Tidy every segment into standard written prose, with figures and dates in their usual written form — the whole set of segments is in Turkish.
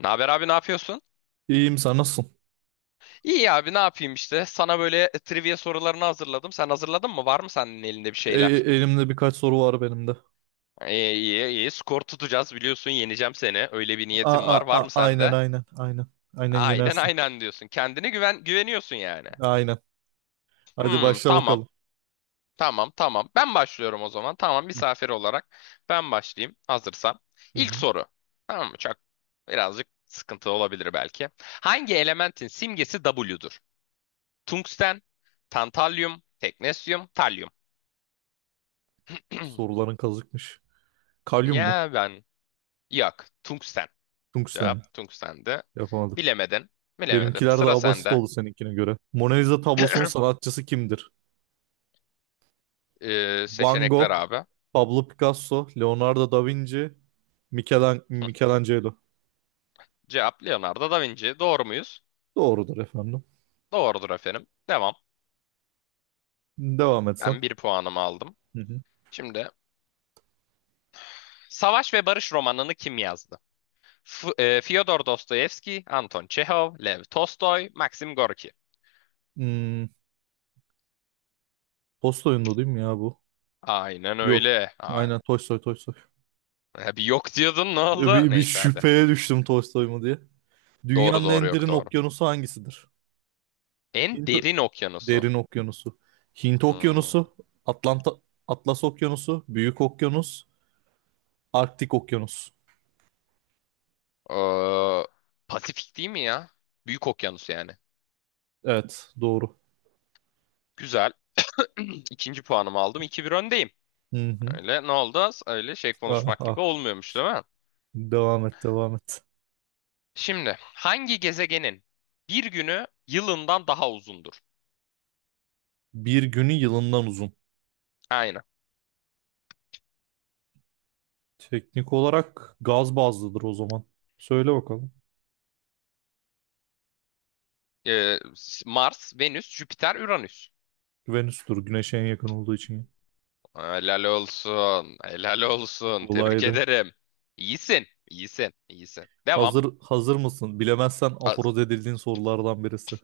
Ne haber abi, ne yapıyorsun? İyiyim, sen nasılsın? İyi abi, ne yapayım işte. Sana böyle trivia sorularını hazırladım. Sen hazırladın mı? Var mı senin elinde bir E- e- şeyler? Elimde birkaç soru var benim de. İyi, iyi, iyi. Skor tutacağız, biliyorsun. Yeneceğim seni. Öyle bir A niyetim a var. a Var mı Aynen sende? aynen aynen. Aynen Aynen yenersin. aynen diyorsun. Kendine güven, güveniyorsun yani. Aynen. Hadi Hmm, başla tamam. bakalım. Tamam, tamam. Ben başlıyorum o zaman. Tamam, Hı misafir olarak ben başlayayım hazırsam. hı. İlk Hı. soru. Tamam mı? Birazcık sıkıntı olabilir belki. Hangi elementin simgesi W'dur? Tungsten, tantalyum, teknesyum, talyum. Soruların kazıkmış. Kalyum mu? Ya ben, yok. Tungsten. Tungsten Cevap mi? tungstendi. Yapamadım. Bilemedin. Bilemedin. Benimkiler Sıra daha basit sende. oldu seninkine göre. Mona Lisa tablosunun sanatçısı kimdir? Van Seçenekler Gogh, abi. Pablo Picasso, Leonardo da Vinci, Michelangelo. Cevap Leonardo da Vinci. Doğru muyuz? Doğrudur efendim. Doğrudur efendim. Devam. Devam etsen. Ben bir puanımı aldım. Hı hı. Şimdi Savaş ve Barış romanını kim yazdı? Fyodor Dostoyevski, Anton Çehov, Lev Tolstoy, Maxim Gorki. Hmm, Tolstoy'un da değil mi ya bu? Aynen Yok. öyle. Aynen Tolstoy Tolstoy. Bir yok diyordun, ne oldu? Bir Neyse hadi. şüpheye düştüm Tolstoy mu diye. Doğru Dünyanın doğru, en yok derin doğru. okyanusu hangisidir? En Hint derin okyanusu. derin okyanusu. Hint Hmm. okyanusu, Atlanta Atlas okyanusu, Büyük okyanus, Arktik okyanus. Ee, Pasifik değil mi ya? Büyük okyanus yani. Evet, doğru. Güzel. İkinci puanımı aldım. 2-1 öndeyim. Hı hı. Öyle ne oldu? Öyle şey Ah, konuşmak ah. gibi olmuyormuş değil mi? Devam et, devam et. Şimdi hangi gezegenin bir günü yılından daha uzundur? Bir günü yılından uzun. Aynen. Teknik olarak gaz bazlıdır o zaman. Söyle bakalım. Ee, Mars, Venüs, Jüpiter, Uranüs. Venüs'tür, Güneş'e en yakın olduğu için. Helal olsun. Helal olsun. Tebrik Kolaydı. ederim. İyisin. İyisin. İyisin. Devam. Hazır mısın? Bilemezsen A- aforoz edildiğin sorulardan birisi.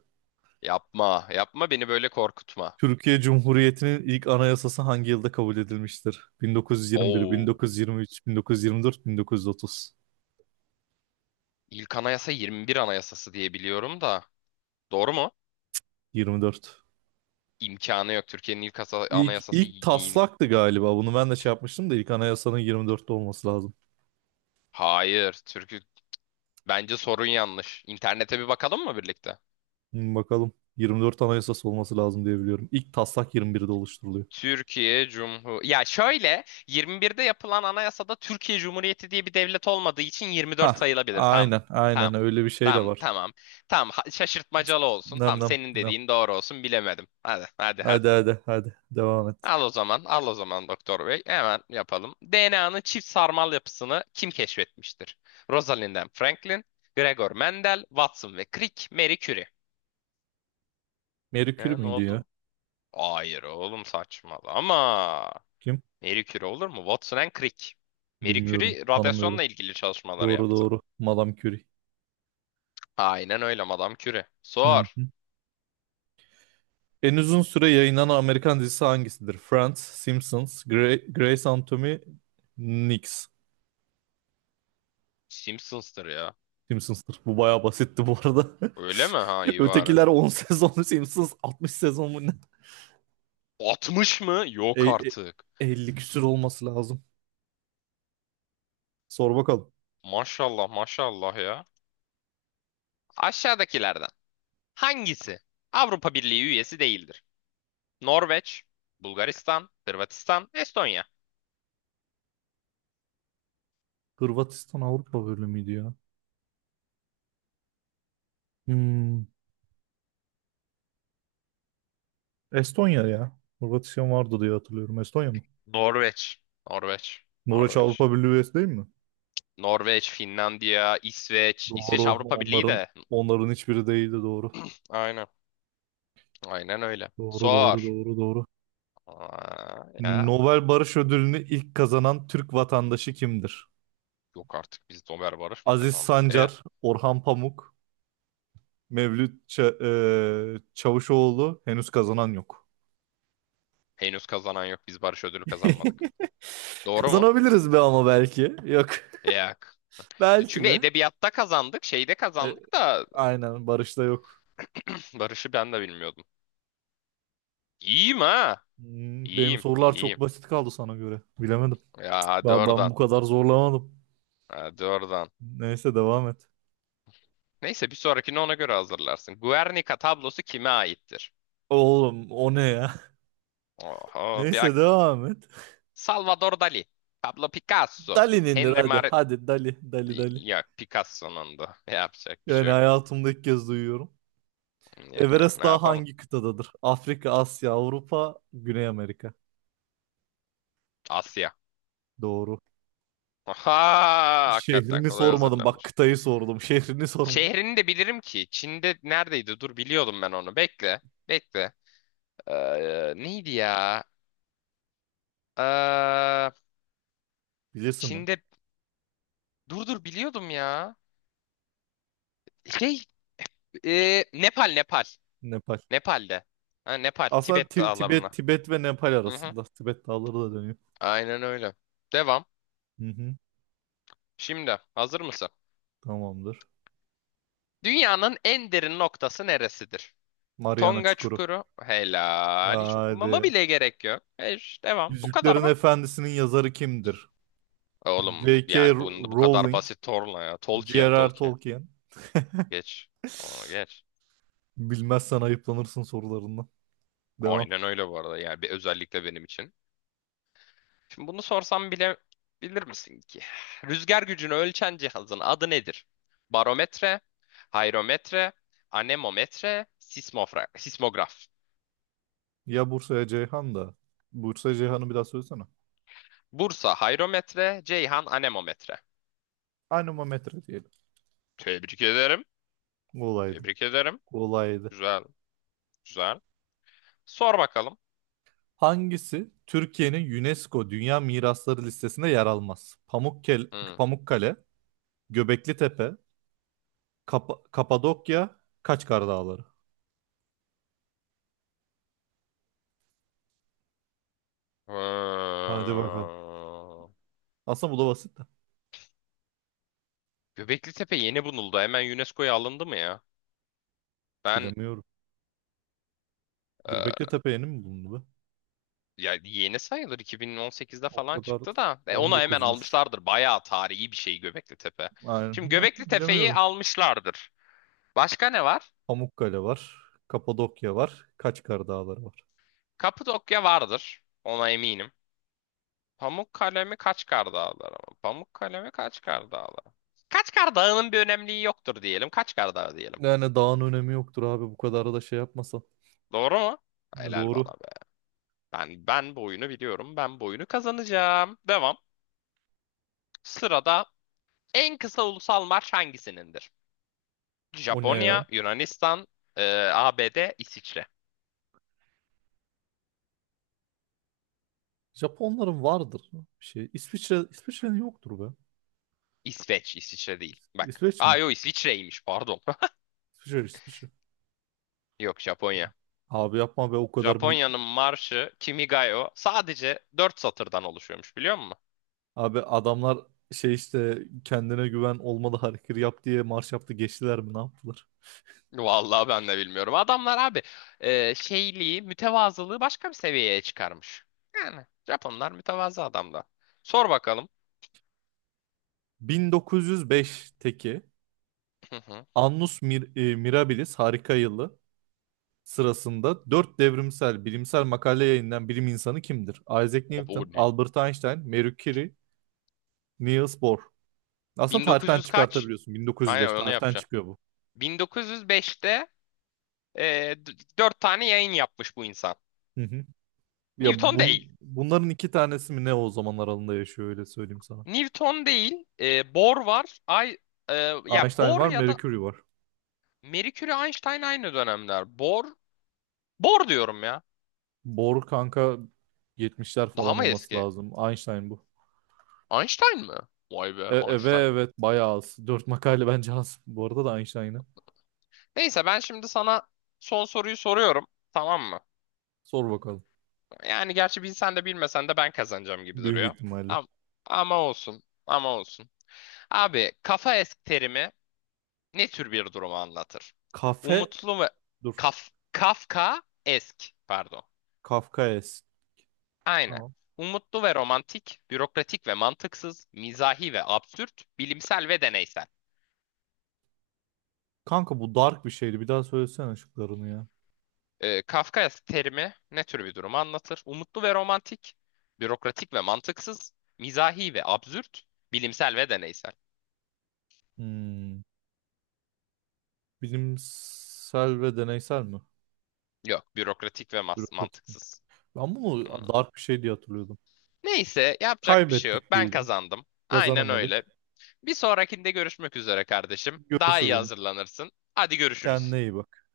Yapma, yapma beni böyle korkutma. Türkiye Cumhuriyeti'nin ilk anayasası hangi yılda kabul edilmiştir? 1921, Oo, 1923, 1924, 1930, ilk anayasa 21 anayasası diye biliyorum da. Doğru mu? 24. İmkanı yok. Türkiye'nin ilk İlk, anayasası ilk bin. taslaktı galiba. Bunu ben de şey yapmıştım da ilk anayasanın 24'te olması lazım. Hayır, bence sorun yanlış. İnternete bir bakalım mı birlikte? Bakalım. 24 anayasası olması lazım diye biliyorum. İlk taslak 21'de oluşturuluyor. Türkiye Cumhur Ya şöyle, 21'de yapılan anayasada Türkiye Cumhuriyeti diye bir devlet olmadığı için 24 Hah, sayılabilir. Tamam. aynen, aynen Tamam. öyle bir şey de Tamam, var. tamam. Tamam, şaşırtmacalı olsun. Nem Tamam, nem senin nem. dediğin doğru olsun. Bilemedim. Hadi, hadi, hadi. Hadi hadi hadi devam et. Al o zaman, al o zaman Doktor Bey. Hemen yapalım. DNA'nın çift sarmal yapısını kim keşfetmiştir? Rosalind and Franklin, Gregor Mendel, Watson ve Crick, Marie Curie. Marie Curie Ha, ne miydi ya? oldu? Hayır oğlum, saçmalama. Kim? Marie Curie olur mu? Watson and Crick. Marie Bilmiyorum, Curie tanımıyorum. radyasyonla ilgili çalışmaları Doğru yaptı. doğru. Madame Curie. Aynen öyle, Madame Curie. Sor. Hmm. En uzun süre yayınlanan Amerikan dizisi hangisidir? Friends, Simpsons, Grey's Anatomy, Nix. Simpsons'tır ya. Simpsons'tır. Bu bayağı basitti bu arada. Öyle mi? Ha, iyi bari. Ötekiler 10 sezon, Simpsons 60 sezon mu ne? 60 mı? E, Yok e, artık. 50 küsür olması lazım. Sor bakalım. Maşallah maşallah ya. Aşağıdakilerden hangisi Avrupa Birliği üyesi değildir? Norveç, Bulgaristan, Hırvatistan, Estonya. Hırvatistan Avrupa bölümüydü ya. Hmm, Estonya ya. Hırvatistan vardı diye hatırlıyorum. Estonya mı? Norveç, Norveç, Norveç Norveç. Avrupa Birliği üyesi değil mi? Norveç, Finlandiya, İsveç. Doğru. İsveç Avrupa Birliği Onların de. onların hiçbiri değildi doğru. Aynen, aynen öyle. Doğru doğru Sor. doğru doğru. Ya. Nobel Barış Ödülünü ilk kazanan Türk vatandaşı kimdir? Yok artık, biz Nobel Barış mı Aziz kazandık? Sancar, Orhan Pamuk, Mevlüt Çavuşoğlu henüz kazanan yok. Henüz kazanan yok. Biz Barış ödülü kazanmadık. Doğru mu? Kazanabiliriz be ama belki. Yok. Yok. Belki Çünkü be. edebiyatta kazandık, şeyde E, kazandık da. aynen Barış'ta yok. Barış'ı ben de bilmiyordum. İyiyim ha. Benim İyiyim, sorular iyiyim. çok basit kaldı sana göre. Bilemedim. Ya hadi Ben oradan. bu kadar zorlamadım. Hadi oradan. Neyse devam et. Neyse, bir sonrakini ona göre hazırlarsın. Guernica tablosu kime aittir? Oğlum o ne ya? Oho, bir Neyse bak. devam et. Salvador Dali. Pablo Picasso. Dali'nindir Henry hadi. Mar... Hadi Dali. Dali Dali. Ya Picasso'nun da. Yapacak bir Yani şey yok. hayatımda ilk kez duyuyorum. Ya, Everest ne Dağı yapalım? hangi kıtadadır? Afrika, Asya, Avrupa, Güney Amerika. Asya. Doğru. Aha! Hakikaten Şehrini kolay sormadım. Bak hazırlanmış. kıtayı sordum. Şehrini sormadım. Şehrini de bilirim ki. Çin'de neredeydi? Dur, biliyordum ben onu. Bekle. Bekle. Neydi ya? Ee, Bilirsin lan. Çin'de... Dur dur, biliyordum ya. Şey, Nepal, Nepal. Nepal. Nepal'de. Ha, Nepal, Aslında Tibet Ti- Tibet, dağlarına. Tibet ve Nepal Hı hı. arasında. Tibet dağları da dönüyor. Aynen öyle. Devam. Hı hı. Şimdi hazır mısın? Tamamdır. Dünyanın en derin noktası neresidir? Mariana Tonga Çukuru. Çukuru. Helal. Hiç okumama Hadi. bile gerek yok. Devam. Bu kadar Yüzüklerin bak. Efendisi'nin yazarı kimdir? Oğlum J.K. yani bunu bu kadar Rowling, basit, Torla ya. Tolkien, J.R.R. Tolkien. Tolkien. Geç. Onu geç. Bilmezsen ayıplanırsın sorularından. Devam. Aynen öyle bu arada. Yani bir özellikle benim için. Şimdi bunu sorsam bile bilir misin ki? Rüzgar gücünü ölçen cihazın adı nedir? Barometre, hayrometre, anemometre, sismograf. Ya Bursa'ya Ceyhan da. Bursa Ceyhan'ı bir daha söylesene. Bursa hayrometre, Ceyhan anemometre. Anemometre diyelim. Tebrik ederim. Kolaydı. Tebrik ederim. Kolaydı. Güzel, güzel. Sor bakalım. Hangisi Türkiye'nin UNESCO Dünya Mirasları listesinde yer almaz? Hı. Pamukkale, Göbeklitepe, Kapadokya, Kaçkar Dağları. Ee, Hadi bakalım. Aslında bu da basit de. Göbekli Tepe yeni bulundu. Hemen UNESCO'ya alındı mı ya? Ben Bilemiyorum. e, Göbeklitepe yeni mi bulundu be? Ya yeni sayılır, 2018'de O falan kadar. çıktı da On onu hemen dokuzmuş. almışlardır. Bayağı tarihi bir şey Göbekli Tepe. Şimdi Aynen. Göbekli Tepe'yi Bilemiyorum. almışlardır. Başka ne var? Pamukkale var. Kapadokya var. Kaçkar Dağları var. Kapadokya vardır. Ona eminim. Pamukkale mi, Kaçkar Dağları mı? Pamukkale mi, Kaçkar Dağları? Kaçkar Dağı'nın bir önemliği yoktur diyelim. Kaçkar Dağı diyelim. Yani dağın önemi yoktur abi bu kadar da şey yapmasa. Doğru mu? Ne Helal doğru. bana be. Ben bu oyunu biliyorum. Ben bu oyunu kazanacağım. Devam. Sırada en kısa ulusal marş hangisinindir? O ne ya? Japonya, Yunanistan, e, ABD, İsviçre. Japonların vardır bir şey. İsviçre'nin yoktur be. İsveç, İsviçre değil. Bak. İsveç mi? Aa yok, İsviçre'ymiş, pardon. İsviçre İsviçre. Yok, Japonya. Abi yapma be o kadar Japonya'nın marşı Kimigayo sadece 4 satırdan oluşuyormuş, biliyor musun? abi adamlar şey işte kendine güven olmalı hareket yap diye marş yaptı geçtiler mi ne yaptılar? Vallahi ben de bilmiyorum. Adamlar abi şeyliği, mütevazılığı başka bir seviyeye çıkarmış. Yani Japonlar mütevazı adamlar. Sor bakalım. 1905'teki Hı hı. Annus Mirabilis harika yılı sırasında dört devrimsel bilimsel makale yayınlayan bilim insanı kimdir? Isaac O Newton, ne? Albert Einstein, Marie Curie, Niels Bohr. Aslında tarihten 1900 kaç? çıkartabiliyorsun. Aynen 1905 onu tarihten yapacağım. çıkıyor bu. 1905'te e, d- dört tane yayın yapmış bu insan. Hı hı. Ya Newton değil. Bunların iki tanesi mi ne o zaman aralığında yaşıyor öyle söyleyeyim sana. Newton değil. Bohr var. E, Ya Einstein Bohr var, ya da Mercury var. Mercury, Einstein aynı dönemler. Bohr, Bohr diyorum ya. Bohr kanka 70'ler Daha falan mı olması eski? lazım. Einstein bu. Einstein mi? Vay be, Ve Einstein. evet, bayağı az. 4 makale bence az. Bu arada da Einstein'ı. Neyse, ben şimdi sana son soruyu soruyorum. Tamam mı? Sor bakalım. Yani gerçi bilsen de bilmesen de ben kazanacağım gibi Büyük duruyor. ihtimalle. Ama, ama olsun. Ama olsun. Abi, kafa esk terimi ne tür bir durumu anlatır? Kafe Umutlu ve Dur. Kafka esk pardon. Kafkaes. Aynen. Tamam. Umutlu ve romantik, bürokratik ve mantıksız, mizahi ve absürt, bilimsel ve deneysel. Kanka bu dark bir şeydi. Bir daha söylesene şıklarını ya. Kafka terimi ne tür bir durumu anlatır? Umutlu ve romantik, bürokratik ve mantıksız, mizahi ve absürt, bilimsel ve deneysel. Hmm. Bilimsel ve deneysel mi? Yok, bürokratik ve Bürokratik. mantıksız. Ben bunu Hmm. dark bir şey diye hatırlıyordum. Neyse, yapacak bir şey yok. Kaybettik Ben diyelim. kazandım. Aynen öyle. Kazanamadık. Bir sonrakinde görüşmek üzere kardeşim. Daha iyi Görüşürüm. hazırlanırsın. Hadi, görüşürüz. Kendine iyi bak.